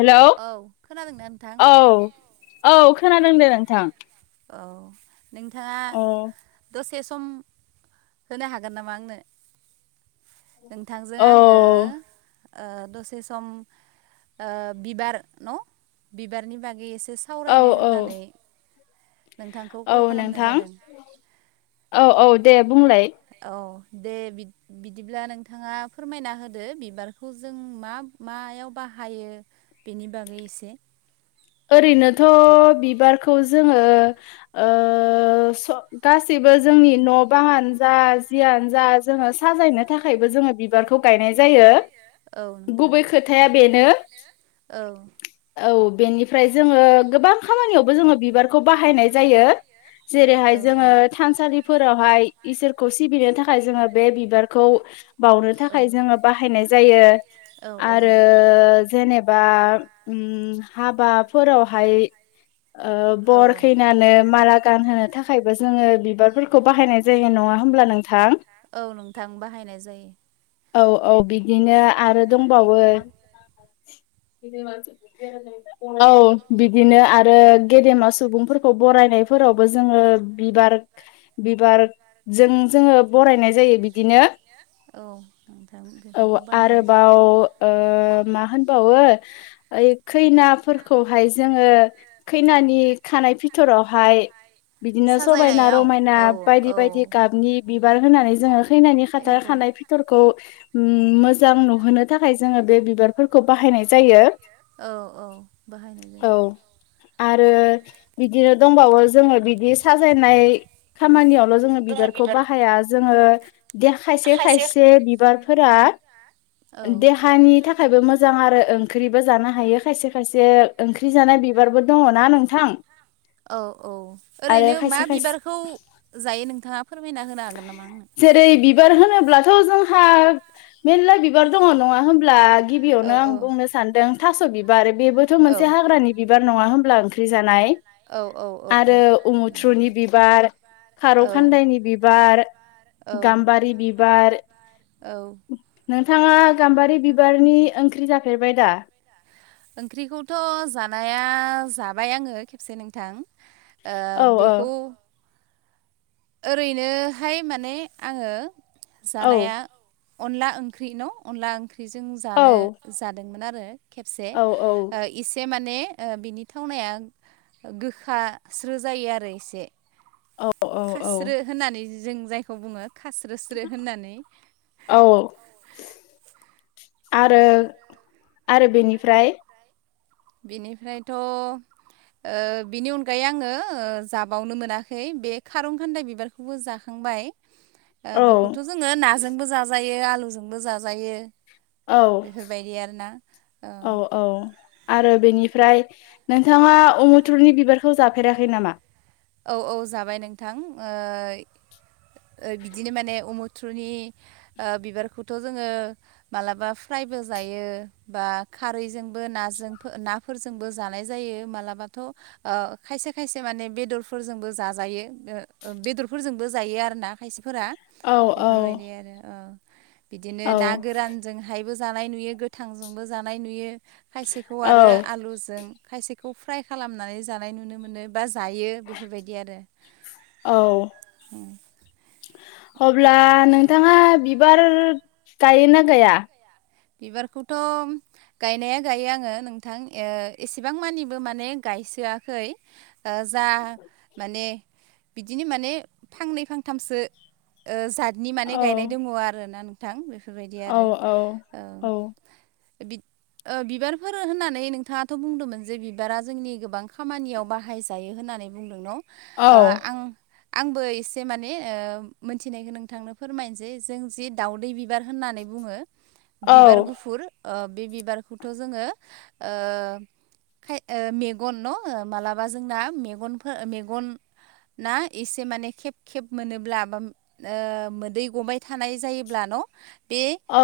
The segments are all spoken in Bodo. हेलौ औ खोनादोंना नोंथां औ औ खोनादों दे नोंथां। औ नोंथाङा औ दसे सम। होनो हागोन नामा आंनो नोंथांजों औ आङो ओ दसे सम ओ बिबार न' बिबारनि बागै एसे औ सावरायनो औ होननानै नोंथांखौ औ कल खालामनाय नोंथां जादों औ औ दे बुंलाय औ दे बिद-बिदिब्ला नोंथाङा फोरमायना होदो बिबारखौ जों मा मायाव बाहायो बेनि बागै इसे ओरैनोथ' बिबारखौ जोङो ओ स गासैबो जोंनि न' बाङानो जा जियानो जा जोङो साजायनो थाखायबो जोङो बि बारखौ गायनाय जायो औ नोंथां गुबै खोथाया बेनो। औ। औ बेनिफ्राय जोङो गोबां खामानियावबो जोङो बिबारखौ बाहायनाय जायो। जेरैहाय जोङो थानसालिफोरावहाय इसोरखौ सिबिनो थाखाय जोङो बे बिबारखौ बावनो थाखाय जोङो बाहायनाय जायो औ आरो जेनेबा उम हाबाफोरावहाय ओ औ बर खैनानो माला गानहोनो थाखायबो जोङो बिबारफोरखौ बाहायनाय जायो नङा होमब्ला नोंथां? औ नोंथां बाहायनाय जायो। औ औ बिदिनो आरो दंबावो [unintelligible] औ बिदिनो आरो गेदेमा सुबुंफोरखौ बरायनायफोरावबो जोङो बिबार बिबारजों जोङो बरायनाय जायो बिदिनो औ नोंथां बे औ आरोबाव ओ मा होनबावो ओइ खैना खैनाफोरखौहाय जोङो खैनानि खानाय फिथरावहाय बिदिनो समायना रमायना बायदि बायदि गाबनि बिबार होनानै जोङो खैनानि खाथार खानाय फिथरखौ मोजां नुहोनो थाखाय जोङो बे बिबारफोरखौ बाहायनाय जायो। औ औ। बाहायनाय औ जायो। आरो बिदिनो दंबावो जोङो बिदि साजायनाय खामानियावल' जोङो बिबारखौ बाहाया जोङो दे खायसे खायसे बिबारफोरा औ देहानि थाखायबो मोजां आरो ओंख्रिबो जानो हायो खायसे खायसे ओंख्रि जानाय बिबारबो दङ ना नोंथां। औ औ आरो ओरैनो मा खायसे खायसे बिबारखौ जायो नोंथाङा फोरमायना होनो हागोन नामा आंनो? जेरै बिबार होनोब्लाथ' जोंहा मेरला बिबार दङ नङा होमब्ला? औ गिबियावनो आं बुंनो सानदों थास' बिबार बेबोथ' औ मोनसे हाग्रानि बिबार नङा होनब्ला [inaudible] [unintelligible] जानाय औ औ। औ आरो नंगौ उमुथ्रुनि नोंथां बिबार, खारौ औ खान्दायनि बिबार औ गाम्बारि बिबार औ नोंथाङा गाम्बारि बिबारनि ओंख्रि जाफेरबाय दा? ओंख्रिखौथ' जानाया जाबाय आङो खेबसे नोंथां। ओ औ औ बेखौ ओरैनोहाय माने आङो औ जानाया अनला ओंख्रि न' अनला ओंख्रिजों औ जानो जादोंमोन आरो। खेबसे औ ओ औ एसे माने बिनि थावनाया गोखास्रो जायो आरो एसे। औ औ औ खास्रो होननानै जों जायखौ बुङो खास्रो स्रो होननानै। औ आरो आरो बेनिफ्राय? बेनिफ्रायथ' ओ बिनि अनगायै आङो जाबावनो मोनाखै बे खारौ खान्दाय बिबारखौबो जाखांबाय। ए औ बेखौथ' जोङो नाजोंबो जाजायो आलुजोंबो जाजायो। औ बेफोरबायदि आरोना औ। औ आरो बेनिफ्राय नोंथाङा अमुथुलनि बिबारखौ जाफेराखै नामा? औ औ जाबाय नोंथां ओ बिदिनो माने उमुथ्रुनि ओ बिबारखौथ' जोङो मालाबा फ्रायबो जायो बा खारैजोंबो नाजोंफो ना फोरजोंबो जानाय जायो मालाबाथ' अ खायसे खायसे माने बेदर फोरजोंबो जाजायो ओ बेदरफोरजोंबो जायो आरोना खायसेफोरा। औ औ बेफोरबायदि आरो औ बिदिनो औ ना गोरान जोंहायबो जानाय नुयो गोथांजोंबो जानाय नुयो खायसेखौ औ आरो आलुजों खायसे खौ फ्राय खालामनानै जानाय नुनो मोनो बा जायो बेफोरबायदि आरो औ उम। अब्ला नोंथाङा बिबार गायोना गाया बिबारखौथ' गायनाया गायो आङो नोंथां ओ एसेबां मानिबो माने गायसोआखै। जा माने बिदिनो माने फांनै फांथामसो ओ जा नि माने औ गायनाय दङ आरोना नोंथां बेफोरबायदि औ आरो औ। बि ओ बिबारफोर होननानै नोंथाङाथ' बुंदोंमोन जे बिबारा जोंनि गोबां खामानियाव बाहायजायो होननानै बुंदों न' ओ औ आं आंबो एसे माने ओ मोनथिनायखौ नोंथांनो फोरमायनोसै जों जि दाउदै बि [unintelligible] होननानै बुङो औ बिबार गुफुर। बे बिबारखौथ' जोङो खाय मेगन न' मालाबा जोंना मेगनफोर मेगन ना एसे माने खेब खेब मोनोब्ला बा ओ मोदै गबाय थानाय जायोब्ला न' बे औ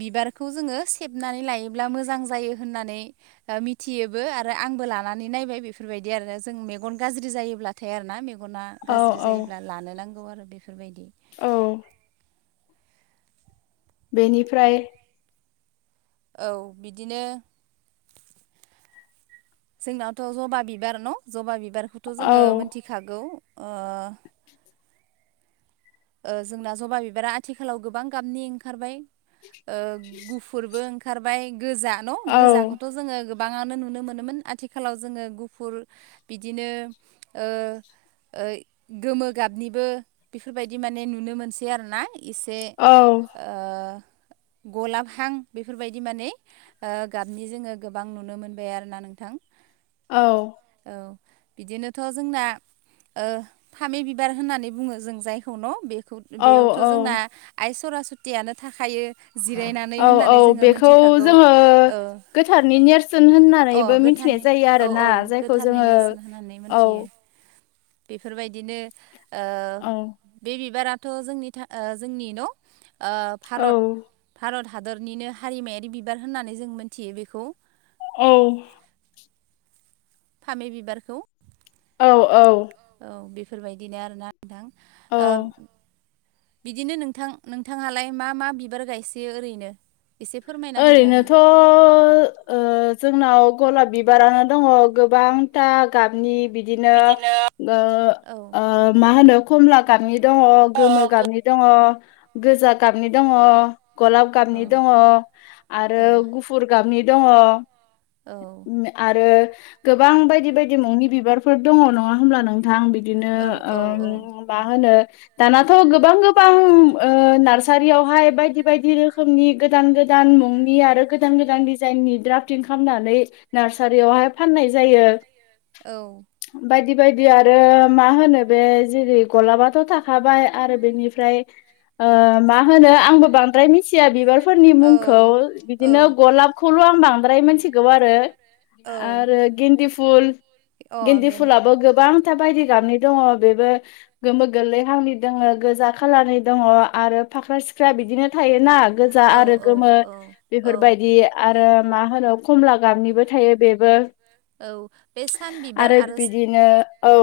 बिबारखौ जोङो सेबनानै लायोब्ला मोजां जायो होननानै मिथियोबो आरो आंबो लानानै नायबाय बेफोरबायदि आरो जों मेगन गाज्रि जायोब्लाथाय आरोना मेगना औ गाज्रि औ जायोब्ला लानो नांगौ आरो बेफोरबायदि। औ बेनिफ्राय औ बिदिनो जोंनावथ' जबा बिबार न' जबा बिबारखौथ' औ जोङो मिथिखागौ। जोंना जबा बिबारा आथिखालाव गोबां गाबनि ओंखारबाय गुफुरबो ओं खारबाय गोजा न' औ गोजाखौथ' जोङो बाङानो नुनो मोनोमोन आथिखालाव जोङो गुफुर बिदिनो गोमो गाबनिबो बेफोरबाय दि माने नुनो मोनसै आरोना एसे औ गलाबहां बेफोरबायदि माने गाबनि जोङो गोबां नुनो मोनबाय आरोना नोंथां। औ औ बिदिनोथ' जोंना फामे बिबार होननानै बुङो जों जाय खौ न' बेखौ औ बेयावथ' जोंना आइ सरासथियानो थाखायो जिरायनानै औ होननानै औ जोङो बेखौ मिथिखागौ जोङो गोथारनि नेरसोन अ होननानैबो गो मिथिनाय थारनि जायो औ आरोना औ जायखौ गोथारनि जोङो नेरसोन होननानै औ मोनथियो। बेफोरबायदिनो औ बे बिबाराथ' जोंनि जोंनि न' औ भारत भारत हादरनिनो हारिमायारि बिबार होननानै जों मोनथियो बेखौ ए फामि बिबारखौ औ औ औ बेफोरबायदिनो आर ना नोंथां औ बिदिनो नोंथां नोंथांहालाय मा मा बिबार गायसोयो ओरैनो? एसे फोरमाय ओरैनोथ' जोंनाव गलाब बिबारानो दङ गोबांथा गाबनि बिदिनो अ मा होनो खमला गाबनि दङ गोमो गो गाबनि दङ गोजा गाबनि दङ गलाब गाबनि दङ आरो औ गुफुर गाबनि दङ औ आरो गोबां बायदि बायदि मुंनि बिबारफोर दङ नङा होमब्ला नों थां बिदिनो औ औ मा होनो दानाथ' गोबां गोबां नार्सारियावहाय बायदि बायदि रोखोमनि गोदान गो दान मुंनि आरो गोदान गोदान दिडिजाइननि द्राफटिं खामनानै नार्सारियावहाय फाननाय जायो। बायदि बायदि आरो मा होनो बे जेरै गलाबाथ' था खाबाय आरो बेनिफ्राय ओ मा होनो आंबो बांद्राय मिथिया बिबारफोरनि मुं खौ औ बिदिनो गलाबखौल' आं बांद्राय मिथिगौ आरो आरो गेन्दि फुल औ गेन्दि फुलाबो गोबां बायदि गाबनि दङ बेबो गोमो गोरलैहांनि दङो गोजा खालारनि दङ आरो फाख्रा सि फ्रा बिदिनो थायोना गोजा आरो गोमो अ बेफोरबायदि आरो मा होनो खमला गामनिबो थायो बेबो औ बे सान बिबार आरो बिदिनो औ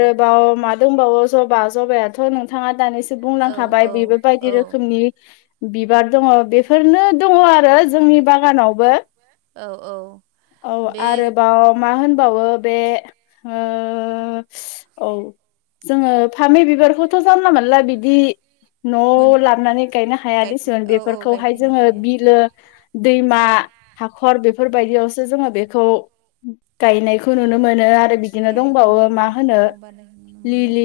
औ मा दंबावो जबा जबायाथ' नोंथाङा दानिसो बुंलांखाबाय बेबोबायदि रोखोमनि बिबार दङो बे नो दङो आरो जोंनि बागानावबो। औ औ औ बे आरो बाव ओ मा होनबावो बे ओ औ जोङो फामि बिबारखौथ' जानला मानला बिदि मोन न'आव लाबनानै गायनो हायादेसोन बेफोरखौहाय जोङो बिलो दैमा हाखर बेफोरबायदियावसो जोङो बेखौ [inaudible] गायनायखौ नुनो मोनो आरो बिदिनो दंबावो मा होनो बारनाय नुनो मोनो लिलि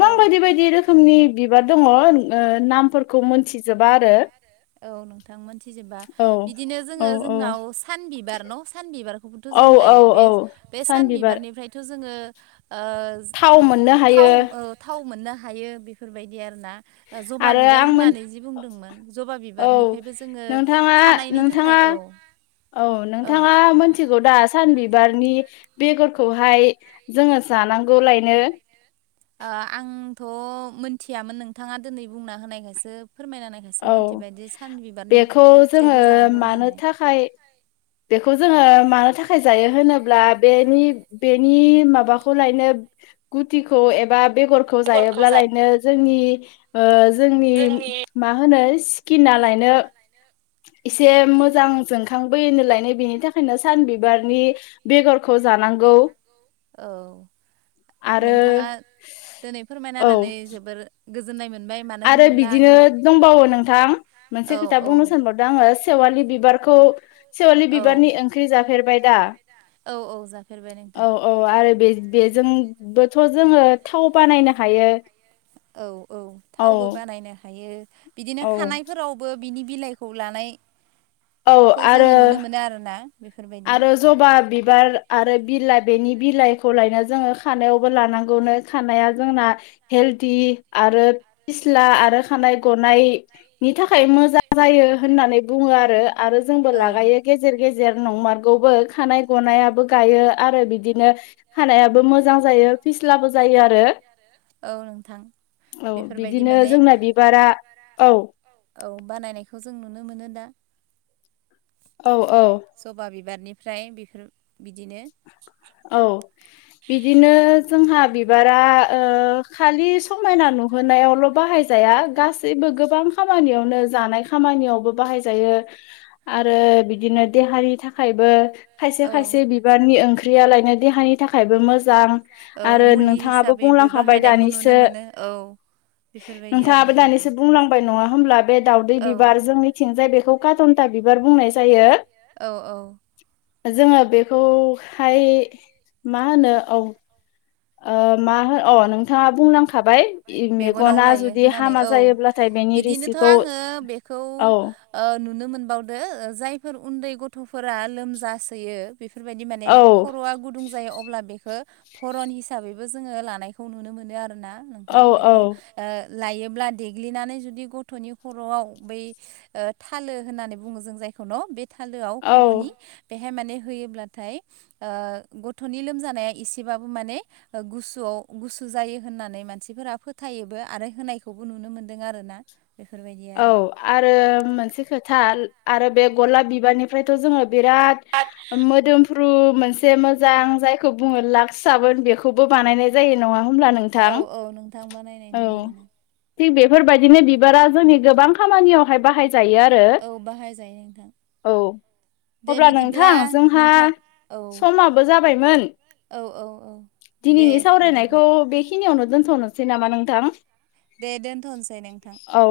औ बायदि बायदि रोखोमनि बिबार दङो ओ नामफोरखौ मोनथिजोबा आरो औ नोंथां मोनथिजोबा औ बिदिनो औ जोङो जोंनाव सान बिबार न' सानबिबारखौ थो औ जों औ गायो औ बे-बे सान बिबारनिफ्रायथ' जोङो ओ ओ थाव मोननो हायो थाव ओ थाव मोननो हायो बेफोरबायदि आरोना। जबा आरो बिबार आं मोन होननानै जि बुंदोंमोन जबा औ बिबारनिफ्रायबो जोङो नोंथाङा खानायनि थाखाय नोंथाङा औ औ नोंथाङा आ मोनथिगौ दा सानबिबारनि बेगरखौहाय जों जानां गौलायनो [inaudible] आ आंथ' मोनथियामोन नोंथाङा दिनै बुंना होनायखायसो फोरमायनाखाय सो औ मोनथिबायदि सान बिबारनि बेखौ जोङो फिथाइखौ जानांगौ मानो होननानै। थाखाय बेखौ जोङो मानो थाखाय जायो होनोब्ला बेनि बेनि माबा- खौ लायनो गुटिखौ एबा बेगरखौ जायोब्ला लायनो जोंनि ओ जोंनि मा होनो सि- गिना लायनो एसे मोजां जोंखांबो लायनो बेनि था- खायनो सानबिबारनि बेगरखौ जानांगौ औ आरो नोंथाङा औ गोजोन्नाय मोनबाय मा- आरो बिदिनो दंबावो नोंथां मोनसे औ खोथा औ बुंनो सानबाव- दों आङो सेवालि बिबारखौ सेवालि बिबारनि ओंख्रि जाफेरबाय दा? औ औ जाफेरबाय नोंथां ओ औ आरो बे-बेजोंबोथ' जोङो थाव बानायनो हायो। औ औ थावबो बानायनो हायो बिदिनो औ खानायफोराव बो बिनि बिलाइखौ लानाय औ खौ जोङो आरो नुनो मोनो आरोना बेफोरबायदि आरो जबा बिबार आरो बिलाइ बेनि बिलाइखौ लायना जोङो खानायावबो लानांगौनो खानाया जोंना हेलदि आरो फिस्ला आरो खानाय गनाय- नि थाखाय मोजां जायो होननानै बुङो आरो आरो जोंबो लागायो। गेजेर गेजेर नंमारगौबो खानाय गनायाबो गायो आरो बिदिनो खानायाबो मोजां जायो फिस्लाबो जायो आरो। औ नोंथां औ बेफोरबायदि बिदिनो जोंना बिबारा औ औ औ बानायनायखौ जों नुनो मोनो दा औ औ जबा बिबारनिफ्राय बेफोर बिदिनो औ बिदिनो जोंहा बिबारा ओ खालिस समायना नुहोनायावल' बाहायजाया गास जैबो गोबां खामानियावनो जानाय खामानियावबो बाहायजायो आरो बिदिनो देहानि थाखायबो औ खायसे- खायसे बिबारनि ओं ख्रियालायनो देहानि थाखायबो मोजां आरो नोंथाङाबो बुंलांखाबाय बाहायनायखौ नुनो दानिसो मोनो औ बेफोरबायदि नोंथाङाबो आरोना दानिसो बुंलांबाय नङा होमब्ला बे दाावदै बिबार जों मिथिंजाय बेखौ काटनथा बिबार बुंनाय जायो औ औ जोङो बेखौहाय मा होनो औ ओ मा होनो अ नों थाङा बुंलांखाबाय इ मेगनाव मेगना लायो जुदि हामा जायोब्लाथाय बेनि रिसिखौ खौ औ ओ नुनो मोनबावदो जायफोर उन्दै गथ'फोरा लोमजासोयो बेफोरबायदि माने औ खर'आ गुदुं जायो अब्ला बेखो भरन हिसाबैबो जोङो लानायखौ नुनो मोनो आरोना नोंथां औ औ बेखौ ओ लायोब्ला देग्लिनानै जुदि गथ'नि खर'आव बै ओ थालो होननानै बुङो जों जायखौ न' बे थालोआव औ खर'नि बेहाय माने होयोब्लाथाय ओ गथ'नि लोमजानाया एसेबाबो माने गुसुआव गुसु जायो होननानै मानसिफोरा फोथायोबो आरो होनायखौबो नुनो मोनदों आरो ना बेफोरबायदि औ आरो आरो मोनसे खोथा आरो बे गलाब बिबारनि फ्रायथ' जोङो बिराद मोदोम फ्रु मोनसे मोजां जायखौ बुङो लाक्स साबोन बेखौबो बानायनाय जायो नङा होमब्ला नों औ औ नोंथां बानायनाय नुनो मोनो थिग बेफोरबायदिनो बिबारा जोंनि गोबां खामानियावहाय बाहाय जायो आरो औ बाहायजायो नोंथां औ दे अब्ला नोंथां बिदिब्ला जोंहा नोंथां औ समाबो जाबायमोन औ औ औ दे दिनिनि सावरायनायखौ बिदिब्ला बेखिनियावनो दोनथ'नोसै नामा नोंथां दे दोनथ'नोसै नोंथां औ